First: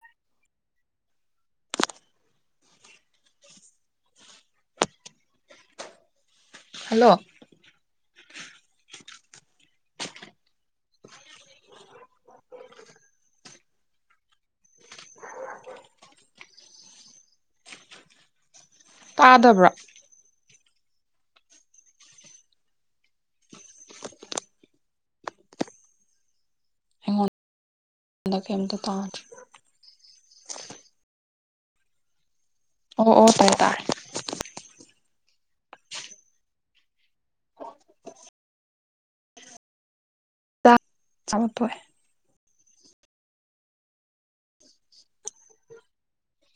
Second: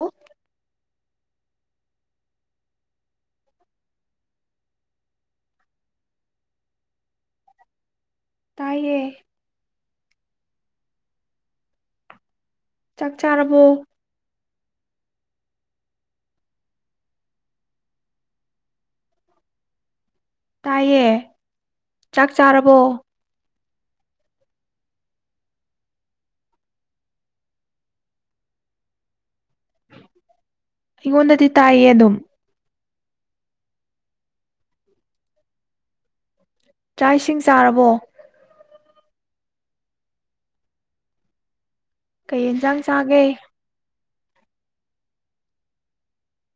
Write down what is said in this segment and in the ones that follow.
ꯍꯜꯂ ꯍꯜꯂꯣ ꯇꯌꯦ ꯆꯥꯛ ꯆꯥꯔꯕꯣ ꯇꯥꯗꯕ꯭ꯔ ꯇꯥꯏꯌꯦ ꯆꯥꯛ ꯆꯥꯔꯕꯣ ꯀ ꯀꯝꯗ ꯇꯥꯔ ꯑꯩꯉꯣꯟꯗꯗꯤ ꯇꯥꯏꯌꯦ ꯑꯗꯨꯝ ꯑꯣ ꯑꯣ ꯇꯥꯏ ꯇꯥꯏ ꯆꯥꯛ ꯏꯁꯤꯡ ꯆꯥꯔꯕꯣ ꯆꯂꯣ ꯇ ꯍ ꯀꯩ ꯌꯦꯟꯁꯥꯡ ꯆꯥꯒꯦ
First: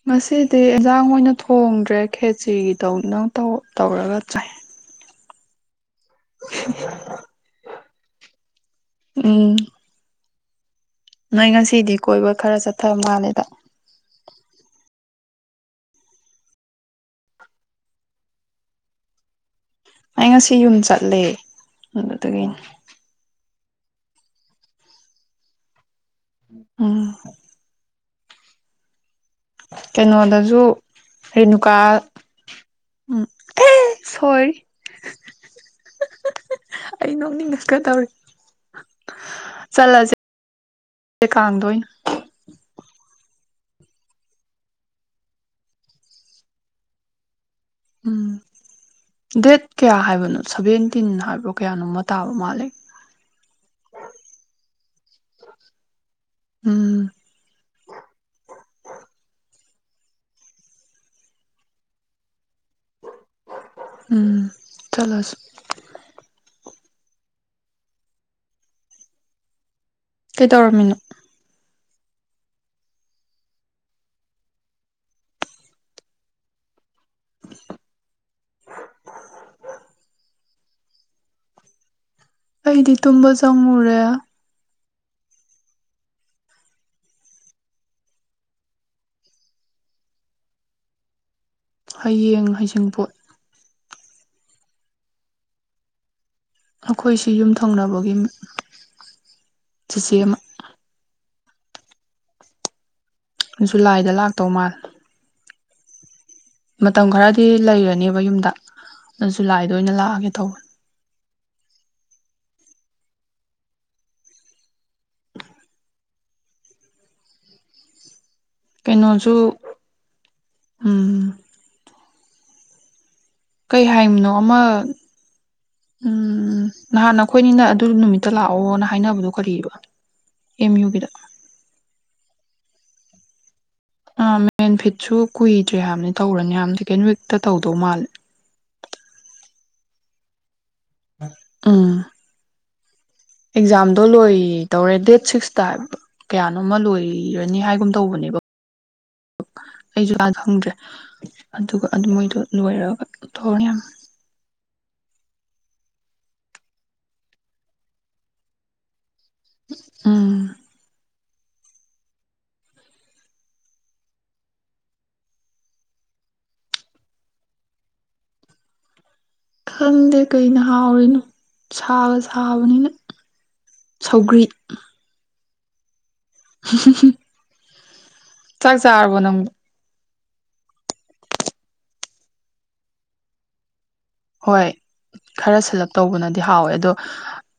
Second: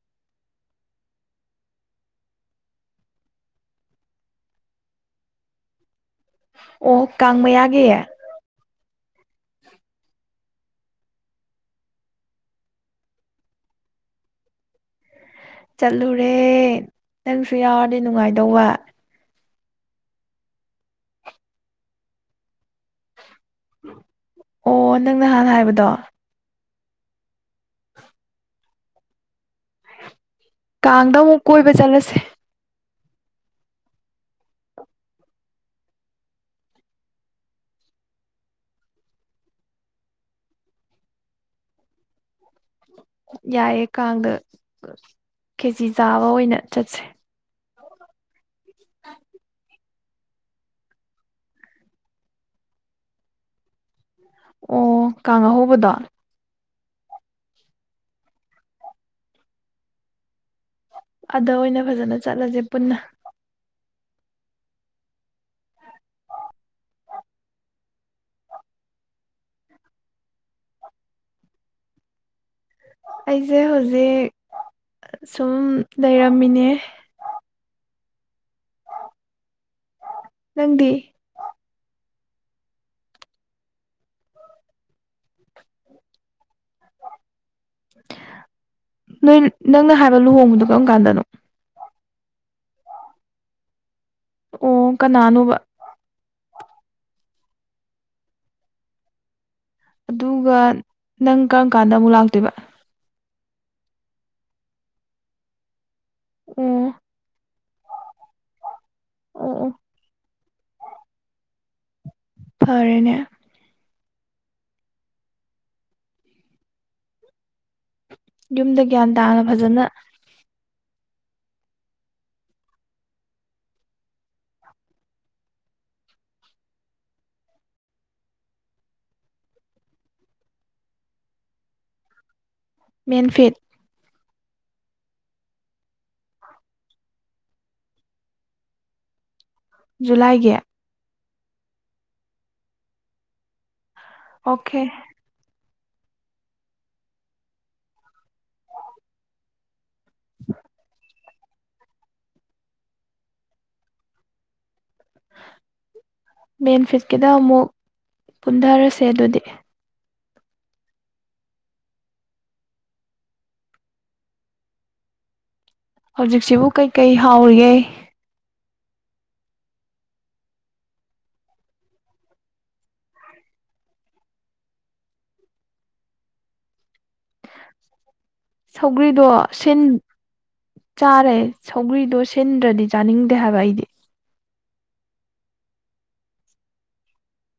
ꯉꯁꯤꯗꯤ ꯑꯦꯟꯖꯥꯡ ꯑꯣꯏꯅ ꯊꯣꯡꯗ꯭ꯔꯦ ꯈꯦꯆꯒꯤꯗꯧ ꯅꯪ ꯇꯧꯔꯒ ꯆꯥꯏ ꯑꯣ ꯀꯥꯡꯪ ꯃꯌꯥꯒꯤ ꯑꯦ ꯎꯝ ꯅꯣꯏ ꯉꯁꯤꯗꯤ ꯀꯣꯏꯕ ꯈꯔ ꯆꯠꯊꯕ ꯃꯥꯜꯂꯦꯗ ꯆꯠꯂꯨꯔꯦ ꯅꯪꯁꯨ ꯌꯥꯎꯔꯗꯤ ꯅꯨꯡꯉꯥꯏꯗꯧꯕ ꯑꯩ ꯉꯁꯤ ꯌꯨꯝ ꯆꯠꯂꯦ ꯑꯗꯨꯗꯒꯤꯅꯦ ꯑꯣ ꯅꯪ ꯅꯍꯥꯟ ꯍꯥꯏꯕꯗꯣ ꯑꯝ ꯀꯩꯅꯣ ꯋꯥꯗ ꯀꯥꯡꯗ ꯑꯃꯨꯛ ꯀꯣꯏꯕ ꯆꯠꯂꯁꯦ ꯎꯝ ꯑꯦ ꯁꯣꯔꯤ ꯑꯩ ꯅꯣꯛꯅꯤꯡꯉꯀꯗꯧꯔꯤ ꯆꯠꯂꯁꯦ ꯀꯥꯡꯗꯣꯏꯅ ꯌꯥꯏꯑꯦ ꯀꯥꯡꯗ ꯀꯦꯖꯤ ꯆꯥꯕ ꯑꯣꯏꯅ ꯆꯠꯁꯦ ꯎꯝ ꯗꯦꯠ ꯀꯌꯥ ꯍꯥꯏꯕꯅꯣ ꯁꯚꯦꯟꯇꯤꯟ ꯍꯥꯏꯕꯣ ꯀꯌꯥꯅꯣꯃ ꯇꯥꯕ ꯃꯥꯜꯂꯦ ꯑꯣ ꯀꯥꯉ ꯍꯕꯗꯥ ꯎꯝ ꯑꯗ ꯑꯣꯏꯅ ꯐꯖꯅ ꯆꯠꯂꯁꯦ ꯄꯨꯟꯅ ꯎꯝ ꯆꯂꯣꯁꯤ ꯀꯩꯇꯧꯔꯝꯃꯤꯅꯣ ꯑꯩꯁꯦ ꯍꯧꯖꯤꯛ ꯁꯨꯝ ꯂꯩꯔꯝꯃꯤꯅꯦ ꯅꯪꯗꯤ ꯑꯩ ꯏꯗꯤ ꯇꯨꯕ ꯆꯣꯔꯦ ꯅꯣꯏ ꯅꯪꯅ ꯍꯥꯏꯕ ꯂꯨꯍꯣꯡꯕꯗꯣ ꯀꯔꯝ ꯀꯥꯟꯗꯅꯣ ꯍꯌꯦꯡ ꯍꯩꯁꯤꯡꯄꯣꯠ ꯑꯣ ꯀ ꯅꯅꯨ ꯑꯩꯈꯣꯏꯁꯤ ꯌꯨꯝ ꯊꯪꯅꯕꯒꯤ ꯆꯤꯆꯦ ꯑꯃ ꯑꯗꯨꯒ ꯅꯪ ꯀꯔꯝ ꯀꯥꯟꯗ ꯑꯃꯨꯛ ꯂꯥꯛꯇꯣꯏꯕ ꯖꯨꯂꯥꯏꯗ ꯂꯥꯛꯇꯧ ꯃꯥꯜ ꯑꯣ ꯃꯇꯝ ꯈꯔꯗꯤ ꯂꯩꯔꯅꯦꯕ ꯌꯨꯝꯗ ꯑꯗꯨꯁꯨ ꯑꯣ ꯑꯣ ꯂꯥꯛꯏꯗ ꯑꯣꯏꯅ ꯂꯥꯛꯑꯒꯦ ꯇꯧꯕꯅꯦ ꯐꯔꯦꯅꯦ ꯌꯨꯝꯗ ꯒ꯭ꯌꯥꯟ ꯀꯩꯅꯣꯁꯨ ꯇꯥꯅ ꯐꯖꯅ ꯎꯝ ꯀꯩ ꯍꯥꯏꯕꯅꯣ ꯑꯃ ꯅꯍꯥꯟ ꯑꯩꯈꯣꯏꯅꯤꯅ ꯑꯗꯨ ꯅꯨꯃꯤꯠꯇ ꯂꯥꯛꯑꯣꯅ ꯍꯥꯏꯅꯕꯗꯣ ꯀꯔꯤꯕ ꯑꯦꯝ ꯌꯨꯒꯤꯗ ꯃꯦꯟꯐꯦꯠ ꯃꯦꯟ ꯐꯤꯠꯁꯨ ꯀꯨꯏꯗ꯭ꯔꯦ ꯍꯥꯏꯕꯅꯤ ꯇꯧꯔꯅꯤ ꯌꯥꯝꯅ ꯁꯦꯀꯦꯟ ꯋꯤꯛꯇ ꯇꯧꯗꯧ ꯃꯥꯜꯂꯦ ꯖꯨꯂꯥꯏꯒꯤ ꯑꯥ ꯑꯦꯛꯖꯝ ꯑꯗꯣ ꯂꯣꯏ ꯑꯣꯀꯦ ꯇꯧꯔꯦ ꯗꯦꯠ ꯁꯤꯛꯁꯇ ꯀꯌꯥꯅꯣ ꯑꯃ ꯂꯣꯏꯔꯅꯤ ꯍꯥꯏꯒꯨꯝ ꯇꯧꯕꯅꯦꯕ ꯑꯩꯁꯨ ꯀ ꯈꯪꯗ꯭ꯔꯦ ꯑꯗꯨꯒ ꯑꯗꯨ ꯃꯣꯏꯗꯣ ꯂꯣꯏꯔꯛꯑꯒ ꯇꯧꯅꯤ ꯌꯥꯝ ꯃꯦꯟꯐꯤꯠꯀꯤꯗ ꯑꯃꯨꯛ ꯄꯨꯟꯊꯔꯁꯦ ꯑꯗꯨꯗꯤ ꯑꯥ ꯍꯧꯖꯤꯛꯁꯤꯕꯨ ꯀꯩꯀꯩ ꯍꯥꯎꯔꯤꯒꯦ ꯈꯪꯗꯦ ꯀꯩꯅ ꯍꯥꯎꯔꯤꯅꯣ ꯁꯥꯕ ꯁꯥꯕꯅꯤꯅ ꯁꯧꯒ꯭ꯔꯤ ꯍ ꯍ ꯍ ꯁꯧꯒ꯭ꯔꯤꯗꯣ ꯁꯤꯟ ꯆꯥꯔꯦ ꯁꯧꯒ꯭ꯔꯤꯗꯣ ꯁꯤꯟꯗ꯭ꯔꯗꯤ ꯆꯥꯅꯤꯡꯗꯦ ꯍꯥꯏꯕ ꯑꯩꯗꯤ ꯍꯣꯏ ꯈꯔ ꯁꯦꯂꯞ ꯇꯧꯕꯅꯗꯤ ꯍꯥꯎꯋꯦ ꯑꯗꯣ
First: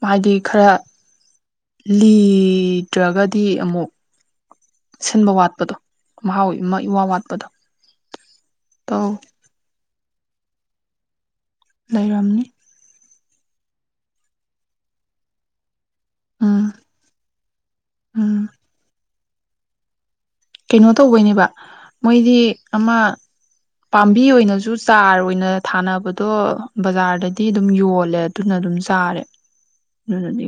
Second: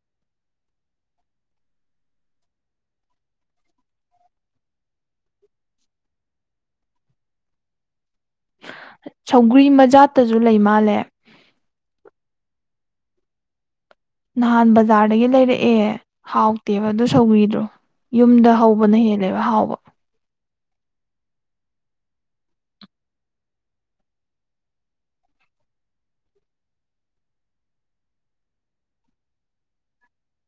ꯍꯥꯏꯗꯤ ꯈꯔ ꯂꯤꯗ꯭ꯔꯒꯗꯤ ꯑꯃꯨꯛ ꯁꯤꯟꯕ ꯋꯥꯠꯄꯗꯣ ꯍꯥꯎꯋꯤ ꯏ ꯋꯥ ꯋꯥꯠꯄꯗꯣ ꯇꯧ ꯁꯧꯒꯔꯤ ꯃꯖꯥ ꯇꯁꯨ ꯂꯩ ꯃꯥꯜꯂꯦ ꯂꯩꯔꯝꯅꯤ ꯅꯍꯥꯟ ꯕꯖꯥꯔꯗꯒꯤ ꯂꯩꯔꯛꯑꯦ ꯎꯝ ꯍꯥꯎꯇꯦꯕ ꯑꯗꯨ ꯁꯧꯕꯤꯗ꯭ꯔꯣ ꯎꯝ ꯌꯨꯝꯗ ꯍꯧꯕꯅ ꯍꯦꯟꯅ ꯅꯦꯕ ꯍꯥꯎꯕ ꯀꯩꯅꯣ ꯇꯧꯕꯩꯅꯦꯕ ꯃꯣꯏꯗꯤ ꯑꯃ ꯄꯥꯝꯕꯤ ꯑꯣꯏꯅꯁꯨ ꯆꯥꯔ ꯑꯣꯏꯅ ꯊꯥꯅꯕꯗꯣ ꯕꯖꯥꯔꯗꯗꯤ ꯑꯗꯨꯝ ꯌꯣꯜꯂꯦ ꯑꯗꯨꯅ ꯑꯗꯨꯝ ꯆꯥꯔꯦ ꯑꯗꯨꯅꯗꯤ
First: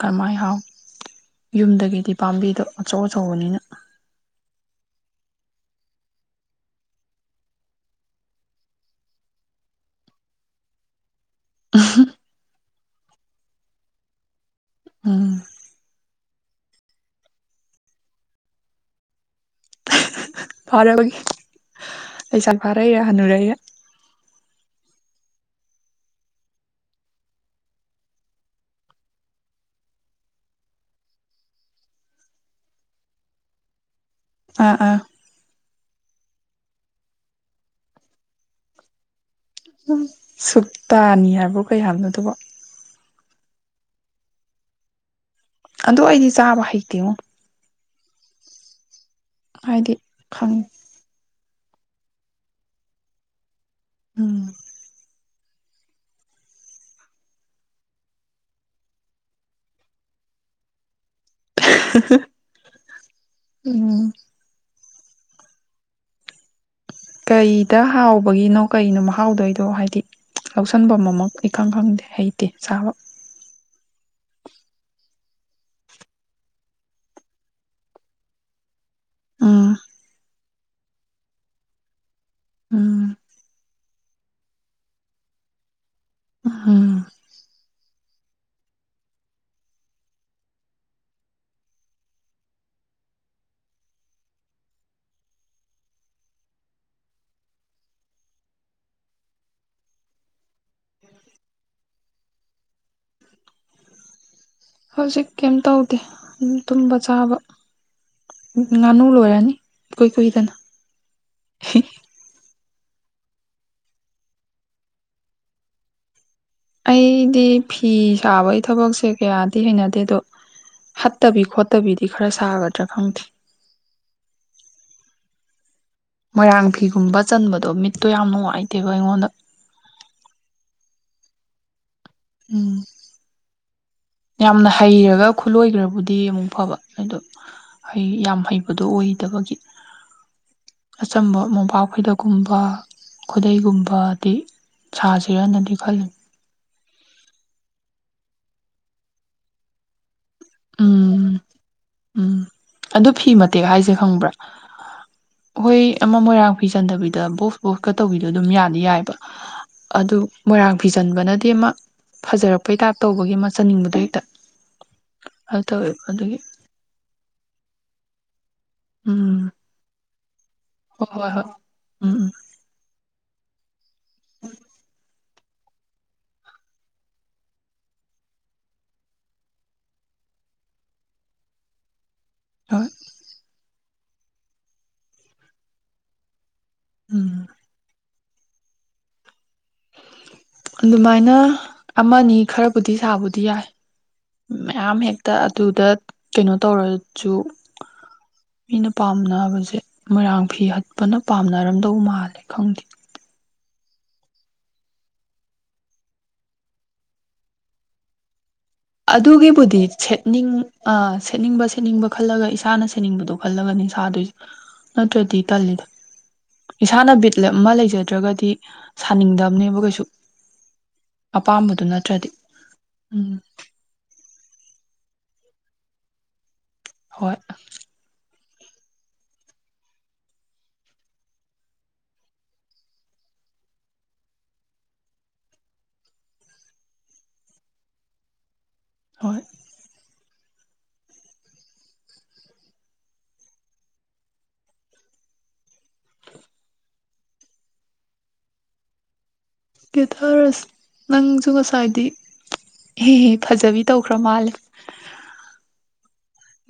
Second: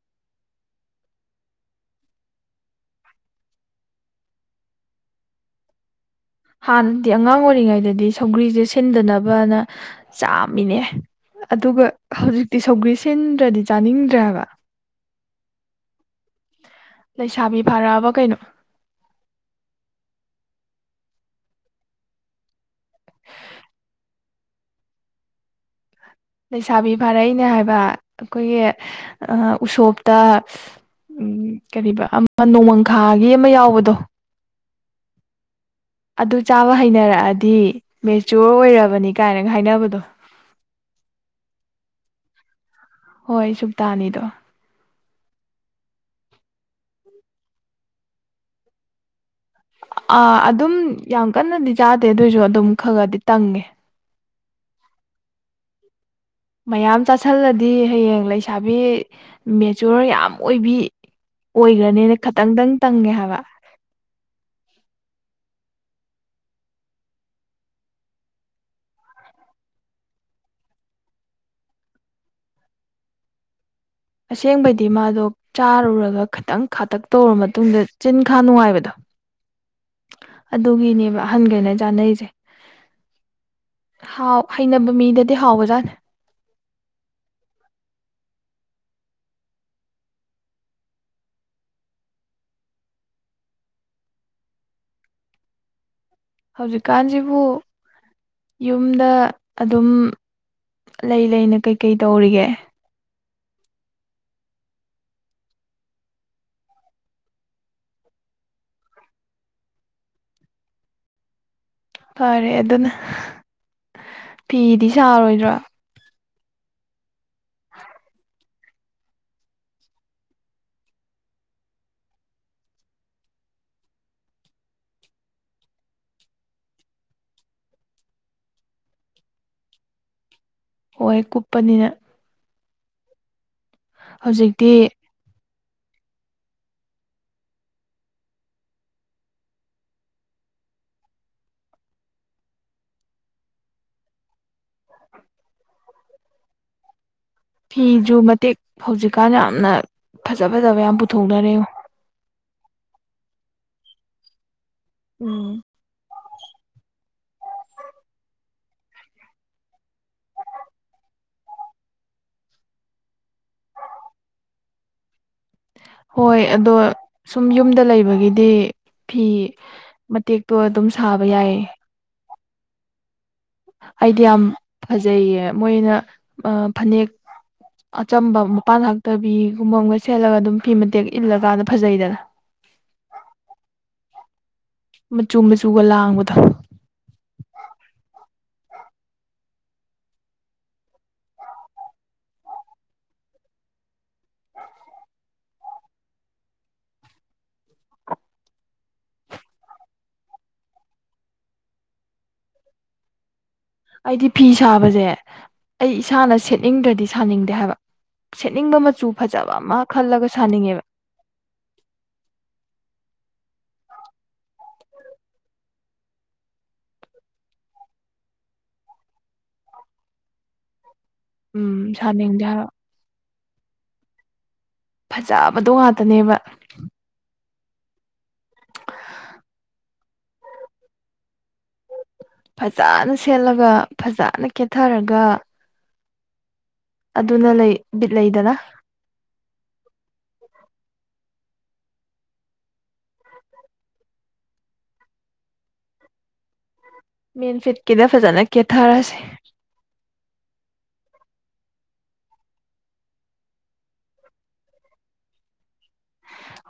ꯀꯔꯍꯥꯏ ꯍꯥꯎ ꯌꯨꯝꯗꯒꯤꯗꯤ ꯄꯥꯝꯕꯤꯗꯣ ꯑꯆꯧ ꯑꯆꯧꯕꯅꯤꯅ ꯍꯥꯟꯅꯗꯤ ꯑꯉꯥꯡ ꯑꯣꯏꯔꯤꯉꯩꯗꯗꯤ ꯁꯧꯒ꯭ꯔꯤꯁꯦ ꯁꯤꯟꯗꯅꯕꯅ ꯆꯥꯃꯤꯅꯦ ꯑꯗꯨꯒ ꯍꯧꯖꯤꯛ ꯇꯤꯁꯧꯒ꯭ꯔꯤ ꯁꯤꯟꯗ꯭ꯔꯗꯤ ꯆꯥꯅꯤꯡꯗ꯭ꯔꯕ ꯑꯥ ꯂꯩꯁꯥꯕꯤ ꯐꯔꯛꯑꯕ ꯀꯩꯅꯣ ꯐꯔꯦꯕꯒꯤ ꯑꯩꯁꯠ ꯐꯥꯔꯦꯔꯦ ꯍꯅꯔꯦ ꯂꯩꯁꯥꯕꯤ ꯐꯥꯔꯛꯏꯅꯦ ꯍꯥꯏꯕ ꯑꯩꯈꯣꯏꯒꯤ ꯎꯁꯣꯞꯇ ꯎ ꯀꯔꯤꯕ ꯑꯃ ꯅꯣꯡꯃꯪꯈꯥꯒꯤ ꯑꯃ ꯌꯥꯎꯕꯗꯣ ꯑꯥ ꯑꯥ ꯑꯗꯨ ꯆꯥꯕ ꯍꯩꯅꯔꯛꯑꯗꯤ ꯃꯦꯆꯣꯔ ꯑꯣꯏꯔꯕꯅꯤ ꯀꯥꯏꯅꯒ ꯎ ꯍꯥꯏꯅꯕꯗꯣ ꯁꯨꯛꯇꯅꯤ ꯍꯥꯏꯕ꯭ꯔꯣ ꯀꯩ ꯍꯥꯏꯅꯣ ꯑꯗꯨꯕ ꯍꯣꯏ ꯁꯨꯨꯞꯇꯥꯅꯤꯗꯣ ꯑꯗꯨ ꯑꯩꯗꯤ ꯆꯥꯕ ꯍꯩꯇꯤꯉꯣ ꯍꯥꯏꯗꯤ ꯑ ꯈꯪꯉꯦ ꯑꯗꯨꯝ ꯌꯥꯝ ꯀꯟꯅꯗꯤ ꯆꯥꯗꯦ ꯑꯗꯨꯑꯣꯏꯁꯨ ꯑꯗꯨꯝ ꯈꯔ ꯈꯗꯤ ꯇꯪꯉꯦ ꯎꯝ ꯃꯌꯥꯝ ꯆꯥꯥꯁꯜꯂꯗꯤ ꯍꯌꯦꯡ ꯂꯩꯁꯥꯕꯤ ꯃꯦꯆꯣꯔ ꯌꯥꯝ ꯑꯣꯏꯕꯤ ꯑꯣꯏꯈ꯭ꯔꯅꯤꯅ ꯈꯇꯪꯗꯪ ꯇꯪꯉꯦ ꯍꯥꯏꯕ ꯎꯝ ꯀꯩꯗ ꯍꯥꯎꯕꯒꯤꯅꯣ ꯀꯩꯅꯣ ꯃꯍꯥꯎꯗꯣꯏꯗꯣ ꯍꯥꯏꯗꯤ ꯂꯧꯁꯟꯐꯝ ꯑꯃꯃꯛ ꯏꯈꯪ ꯈꯪꯗꯦ ꯍꯩꯇꯦ ꯆꯥꯕ ꯑꯁꯦꯡꯕꯗꯤ ꯃꯥꯗꯣ ꯆꯥꯔꯨꯔꯒ ꯈꯤꯇꯪ ꯈꯥꯇꯛ ꯇꯧꯔ ꯃꯇꯨꯡꯗ ꯆꯤꯟ ꯈꯥ ꯅꯨꯡꯉꯥꯏꯕꯗꯣ ꯑꯥ ꯑꯗꯨꯒꯤꯅꯦꯕ ꯑꯍꯟꯈꯩꯅ ꯆꯥꯅꯩꯁꯦ ꯎꯝ ꯍꯥꯎ ꯍꯩꯅꯕ ꯃꯤꯗꯗꯤ ꯍꯥꯎꯕꯖꯥꯠ ꯎꯝ ꯍꯧꯖꯤꯛꯀꯥꯟꯁꯤꯕꯨ ꯌꯨꯝꯗ ꯑꯗꯨꯝ ꯂꯩ ꯂꯩꯅ ꯀꯩ ꯀꯩ ꯇꯧꯔꯤꯒꯦ ꯍꯧꯖꯤꯛ ꯀꯩꯝ ꯇꯧꯗꯦ ꯇꯨꯝꯕ ꯆꯥꯕ ꯉꯥꯅꯨ ꯂꯣꯏꯔꯅꯤ ꯏꯀꯨꯏ ꯀꯨꯏꯗꯅ ꯐꯔꯦ ꯑꯗꯨꯅ ꯐꯤꯗꯤ ꯁꯥꯔꯣꯏꯗ꯭ꯔꯥ ꯑꯩꯗꯤ ꯐꯤ ꯁꯥꯕꯒꯤ ꯊꯕꯛꯁꯦ ꯀꯌꯥꯗꯤ ꯍꯩꯅꯗꯦ ꯑꯗꯣ ꯍꯠꯇꯕꯤ ꯈꯣꯠꯇꯕꯤꯗꯤ ꯈꯔ ꯁꯥꯒꯗ꯭ꯔꯥ ꯈꯪꯗꯦ ꯃꯣꯏꯔꯥꯡ ꯐꯤꯒꯨꯝꯕ ꯆꯟꯕꯗꯣ ꯃꯤꯠꯇꯣ ꯌꯥꯝ ꯅꯨꯡꯉꯥꯏꯇꯦꯕ ꯑꯩꯉꯣꯟꯗ ꯑꯣꯏ ꯀꯨꯞꯄꯅꯤꯅ ꯎꯝ ꯌꯥꯝꯅ ꯍꯧꯖꯤꯛꯇꯤ ꯍꯩꯔꯒ ꯈꯨꯠꯂꯣꯏꯈ꯭ꯔꯕꯨꯗꯤ ꯑꯃꯨꯛ ꯐꯕ ꯑꯗꯣ ꯍꯩ ꯌꯥꯝ ꯍꯩꯕꯗꯣ ꯑꯣꯏꯗꯕꯒꯤ ꯑꯆꯝꯕ ꯃꯣꯄꯥꯛ ꯈꯣꯏꯗꯛꯀꯨꯝꯕ ꯈꯨꯗꯩꯒꯨꯝꯕꯗꯤ ꯁꯥꯁꯤꯔꯅꯗꯤ ꯈꯜꯂꯤ ꯐꯤꯁꯨ ꯃꯇꯦꯛ ꯍꯧꯖꯤꯛꯀꯥꯟ ꯌꯥꯝꯅ ꯐꯖ ꯐꯖꯕ ꯌꯥꯝ ꯎꯝ ꯄꯨꯊꯣꯛꯅꯔꯦ ꯉꯣ ꯇꯦꯛ ꯍꯥꯏꯁꯦ ꯈꯪꯕ꯭ꯔ ꯍꯣꯏ ꯃꯣꯏ ꯑꯃ ꯃꯣꯏꯔꯥꯡ ꯐꯤꯖꯟꯗꯕꯤꯗ ꯕꯣꯛꯁ ꯕꯣꯛꯁꯀ ꯇꯧꯕꯤꯗꯣ ꯑꯗꯨꯝ ꯌꯥꯗꯤ ꯌꯥꯏꯕ ꯑꯗꯨ ꯃꯣꯏꯔꯥꯡ ꯐꯤꯖꯟꯕꯅꯗꯤ ꯑꯃ ꯐꯖꯔꯛꯄꯩ ꯇꯥꯏꯞ ꯇꯧꯕꯒꯤ ꯑꯃ ꯆꯟꯅꯤꯡꯕꯗꯣ ꯍꯦꯛꯇ ꯑꯗꯨ ꯇꯧꯋꯦꯕ ꯑꯗꯨꯒꯤ ꯍꯣꯏ ꯑꯗꯣ ꯁꯨꯝ ꯌꯨꯝꯗ ꯂꯩꯕꯒꯤꯗꯤ ꯗꯤ ꯐꯤ ꯎꯝ ꯃꯇꯦꯛ ꯇꯣ ꯑꯗꯨꯝ ꯍꯣꯏ ꯁꯥꯕ ꯍꯣꯏ ꯍꯣꯏ ꯌꯥꯏꯌꯦ ꯎꯝ ꯎꯝ ꯑꯩꯗꯤ ꯌꯥꯝ ꯐꯖꯩꯌꯦ ꯃꯣꯏꯅ ꯐꯅꯦꯛ ꯑꯆꯝꯕ ꯃꯄꯥꯟ ꯍꯛꯇꯕꯤꯒꯨꯝꯕ ꯑꯃꯒ ꯁꯦꯠꯂꯒ ꯑꯗꯨꯝ ꯐꯤ ꯃꯇꯦꯛ ꯏꯜꯂꯀꯥꯟꯗ ꯐꯖꯩꯗꯅ ꯍꯣꯏ ꯃꯆꯨ ꯃꯆꯨꯒ ꯂꯥꯡꯕꯗꯣ ꯎꯝ ꯑꯗꯨꯃꯥꯏꯅ ꯑꯃꯅꯤ ꯈꯔꯕꯨꯗꯤ ꯁꯥꯕꯨꯗꯤ ꯌꯥꯏ ꯃꯌꯥꯝ ꯍꯦꯛꯇ ꯑꯗꯨꯗ ꯀꯩꯅꯣ ꯇꯧꯔꯁꯨ ꯃꯤꯅ ꯄꯥꯝꯅꯕꯁꯦ ꯃꯣꯏꯔꯥꯡ ꯐꯤ ꯍꯛꯄꯅ ꯄꯥꯝꯅꯔꯝꯗꯧ ꯃꯥꯜꯂꯦ ꯈꯪꯗꯦ ꯑꯩꯗꯤ ꯐꯤ ꯁꯥꯕꯁꯦ ꯑꯩ ꯏꯁꯥꯅ ꯁꯦꯠꯅꯤꯡꯗ꯭ꯔꯗꯤ ꯁꯥꯅꯤꯡꯗꯦ ꯍꯥꯏꯕ ꯁꯦꯠꯅꯤꯡꯕ ꯃꯆꯨ ꯐꯖꯕ ꯑꯗꯨꯒꯤꯕꯨꯗꯤ ꯑꯃ ꯈꯜꯂꯒ ꯁꯦꯠꯅꯤꯡ ꯁꯥꯅꯤꯡꯉꯦꯕ ꯁꯦꯠꯅꯤꯡꯕ ꯁꯦꯠꯅꯤꯡꯕ ꯈꯜꯂꯒ ꯏꯁꯥꯅ ꯁꯦꯠꯅꯤꯡꯕꯗꯣ ꯍꯜꯂꯒꯅꯤ ꯁꯥꯗꯣꯏꯁꯦ ꯅꯠꯇ꯭ꯔꯗꯤ ꯇꯜꯂꯤꯗ ꯏꯁꯥꯅ ꯕꯤꯠ ꯂꯦꯞ ꯑꯃ ꯂꯩꯖꯗ꯭ꯔꯒꯗꯤ ꯁꯥꯅꯤꯡꯗꯕꯅꯦꯕ ꯀꯩꯁꯨ ꯑꯄꯥꯝꯕꯗꯨ ꯎꯝ ꯅꯠꯇ꯭ꯔꯗꯤ ꯁꯥꯅꯤꯡꯗꯦ ꯍꯥꯏꯕ ꯎꯝ ꯐꯖꯕꯗꯣ ꯉꯥꯛꯇꯅꯦꯕ ꯍꯣꯏ ꯐꯖꯅ ꯁꯦꯠꯂꯒ ꯐꯖꯅ ꯀꯦꯊꯔꯒ ꯑꯗꯨꯅ ꯂꯩ ꯕꯤꯠ ꯂꯩꯗꯅ ꯍꯣꯏ [unintelligible] ꯃꯦꯟ ꯐꯤꯠꯀꯤꯗ ꯐꯖꯅ ꯀꯦꯊꯔꯁꯦ ꯀꯦꯊꯔꯁꯦ ꯅꯪꯁꯨ ꯉꯁꯥꯏꯗꯤ ꯍꯦ ꯍꯦ ꯐꯖꯕꯤ ꯇꯧꯈ꯭ꯔ ꯃꯥꯜꯂꯦ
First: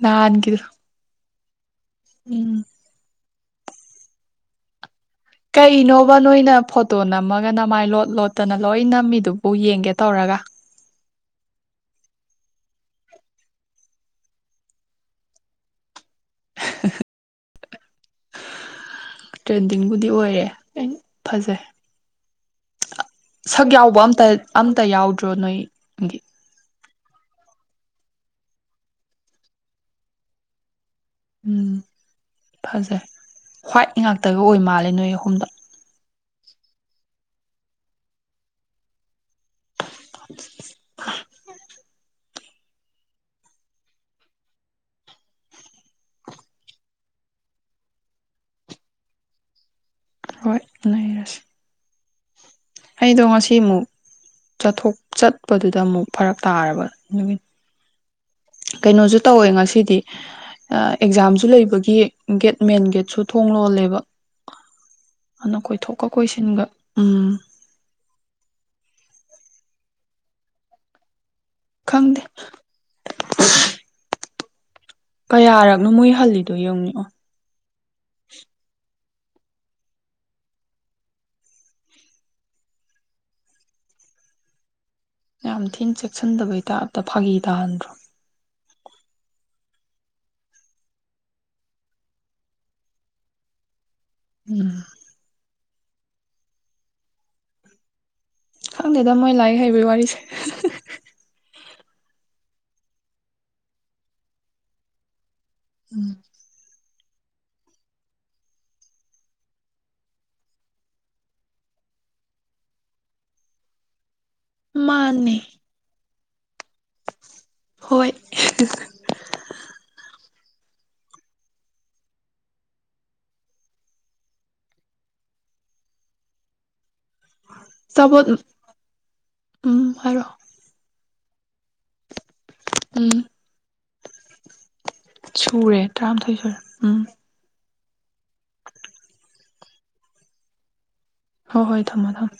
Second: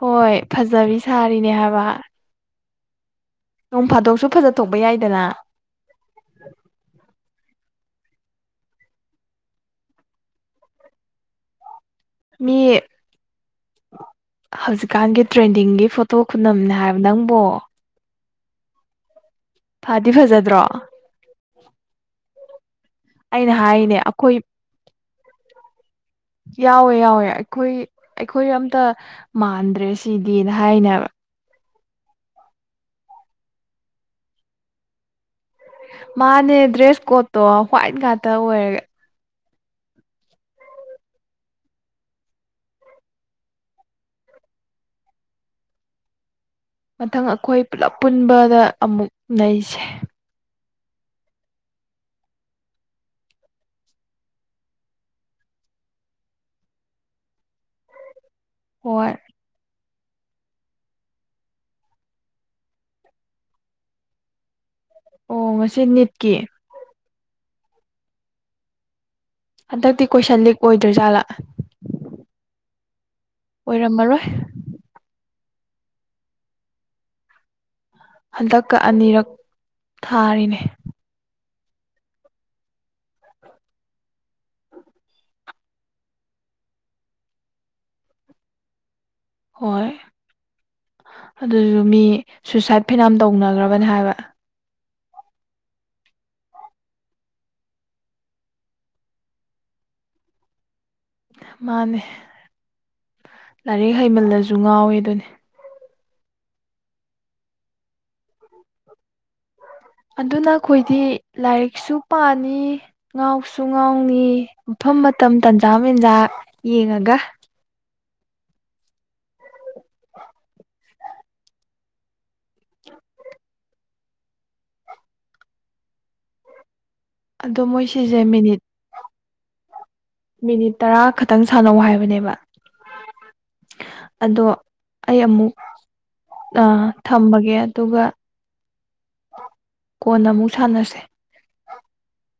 ꯍꯣꯏ ꯅꯍꯥꯟꯒꯤꯗꯣ ꯐꯖꯕꯤ ꯁꯥꯔꯦ ꯐꯔꯤꯅꯤ ꯍꯥꯏꯕ ꯎꯝ ꯅꯣꯡ ꯐꯥꯗꯣꯛꯁꯨ ꯐꯖꯊꯣꯛꯄ ꯌꯥꯏ ꯀꯩꯅꯣꯕ ꯅꯣꯏꯅ ꯐꯣꯇꯣ ꯅꯝꯃꯒ ꯃꯥꯏ ꯂꯣꯠ ꯂꯣꯠꯇꯅ ꯂꯣꯏꯅꯝꯃꯤꯗꯨꯕꯨ ꯌꯦꯡꯒꯦ ꯇꯧꯔꯒ ꯃꯤ ꯍꯧꯖꯤꯛꯀꯥꯟꯒꯤ ꯇ꯭ꯔꯦꯟꯗꯤꯡꯒꯤ ꯐꯣꯇꯣ ꯈꯨꯅꯝꯅꯦ ꯍꯥꯏꯕ ꯅꯪꯕꯣ ꯇ꯭ꯔꯦꯟꯗꯤꯡꯕꯨꯗꯤ ꯐꯗꯤ ꯑꯣꯏꯔꯦ ꯐꯖꯗ꯭ꯔꯣ ꯑꯩꯅ ꯐꯖꯩ ꯑꯩꯅ ꯁꯛ ꯍꯥꯏꯔꯤꯅꯦ ꯌꯥꯎꯕ ꯑꯝꯇ ꯑꯩꯈꯣꯏ ꯑꯝꯇ ꯌꯥꯎꯗ꯭ꯔꯣ ꯅꯣꯏꯒꯤ ꯌꯥꯎꯋꯦ ꯑꯩꯈꯣꯏ ꯑꯩꯈꯣꯏ ꯑꯝꯇ ꯃꯥꯟꯗ꯭ꯔꯦ ꯁꯤꯗꯤꯅ ꯍꯥꯏꯅꯦꯕ ꯎꯝ ꯐꯖꯩ ꯍ꯭ꯋꯥꯏꯠ ꯉꯥꯛꯇꯒ ꯑꯣꯏ ꯃꯥꯜꯂꯦ ꯅꯣꯏ ꯑꯍꯨꯝꯗ ꯃꯥꯅꯦ ꯗ꯭ꯔꯦꯁ ꯀꯣꯠꯇꯣ ꯍ꯭ꯋꯥꯏꯠ ꯉꯥꯛꯇ ꯑꯣꯏꯔꯒꯦ [inaudible] ꯃꯊꯪ ꯑꯩꯈꯣꯏ ꯄꯨꯂꯞ ꯄꯨꯟꯕꯗ ꯑꯃꯨꯛ ꯅꯁꯦ ꯍꯣꯏ ꯂꯩꯔꯁꯤ ꯑꯩꯗꯣ ꯉꯁꯤ ꯑꯃꯨꯛ ꯆꯊꯣꯛ ꯆꯠꯄꯗꯨꯗ ꯑꯃꯨꯛ ꯐꯔꯛ ꯇꯥꯔꯕ ꯅꯨꯃꯤꯠ ꯍꯣꯏ ꯀꯩꯅꯣꯁꯨ ꯇꯧꯋꯦ ꯉꯁꯤꯗꯤ ꯑꯦꯛꯖꯥꯝꯁꯨ ꯂꯩꯕꯒꯤ ꯒꯦꯠ ꯃꯦꯟ ꯒꯦꯠꯁꯨ ꯊꯣꯡ ꯂꯣꯜꯂꯦꯕ ꯑꯣ ꯑꯗꯨꯅ ꯉꯁꯤ ꯀꯣꯏꯊꯣꯛꯀ ꯅꯤꯠꯀꯤ ꯀꯣꯏꯁꯤꯟꯒ ꯎꯝ ꯍꯟꯗꯛꯇꯤ ꯀꯣꯏꯁꯟ ꯂꯤꯛ ꯑꯣꯏꯗ꯭ꯔꯣꯏꯖꯥꯠꯂꯥ ꯈꯪꯗꯦ ꯑꯣꯏꯔꯝꯃꯔꯣꯏ ꯀꯌꯥꯔꯛꯅꯣ ꯃꯣꯏ ꯍꯜꯂꯤꯗꯨꯣ ꯌꯦꯡꯅꯤꯡꯛꯑꯣ ꯍꯟꯗꯛꯀ ꯑꯅꯤꯔꯛ ꯊꯥꯔꯅꯦ ꯌꯥꯝꯌꯥꯝ ꯊꯤꯅ ꯆꯦꯛꯁꯤꯟꯗꯕꯩꯇꯥ ꯑꯇ ꯐꯥꯒꯤ ꯇꯥꯍꯟꯗ꯭ꯔꯣ ꯍꯣꯏ ꯑꯗꯨꯁꯨ ꯃꯤ ꯁꯨꯏꯁꯥꯏꯠ ꯐꯤꯅꯥꯝ ꯇꯧꯅꯈ꯭ꯔꯕꯅꯤ ꯍꯥꯏꯕ ꯎꯝ ꯍꯪ ꯗꯦꯗ ꯃꯣꯏ ꯂꯥꯏ ꯍꯕꯤ ꯋꯥꯔꯤꯁ ꯃꯥꯅꯦ ꯂꯥꯏꯔꯤꯛ ꯍꯩꯃꯜꯂꯁꯨ ꯉꯥꯎꯋꯦ ꯑꯗꯨꯅꯦ ꯎꯝ ꯑꯗꯨꯅ ꯑꯩꯈꯣꯏꯗꯤ ꯂꯥꯏꯔꯤꯛꯁꯨ ꯄꯥꯅꯤ ꯉꯥꯎꯁꯨ ꯉꯥꯎꯅꯤ ꯃꯐꯝ ꯃꯇꯝ ꯃꯥꯅꯦ ꯇꯟꯖꯥ ꯃꯦꯟꯖꯥ ꯌꯦꯉꯒ ꯍꯣꯏ [inaudible] ꯑꯗꯣ ꯃꯣꯏ ꯁꯤꯁꯦ ꯑꯆꯥꯄꯣꯠ ꯃꯤꯅꯤꯠ ꯎꯝ ꯍꯥꯏꯔꯣ ꯃꯤꯅꯤꯠ ꯇꯔꯥ ꯈ ꯈꯤꯇꯪ ꯁꯥꯟꯅꯧ ꯍꯥꯏꯕꯅꯦꯕ ꯎꯝ ꯑꯗꯣ ꯑꯩ ꯑꯃꯨꯛ ꯁꯨꯔꯦ ꯇꯔꯥꯃꯥꯊꯣꯏ ꯁꯨꯔꯦ ꯑ ꯎꯝ ꯊꯝꯃꯒꯦ ꯑꯗꯨꯒ ꯀꯣꯟꯅ ꯑꯃꯨꯛ ꯁꯥꯟꯅꯁꯦ ꯍꯣꯏ ꯍꯣꯏ ꯊꯝꯃꯣ ꯊꯝꯃꯣ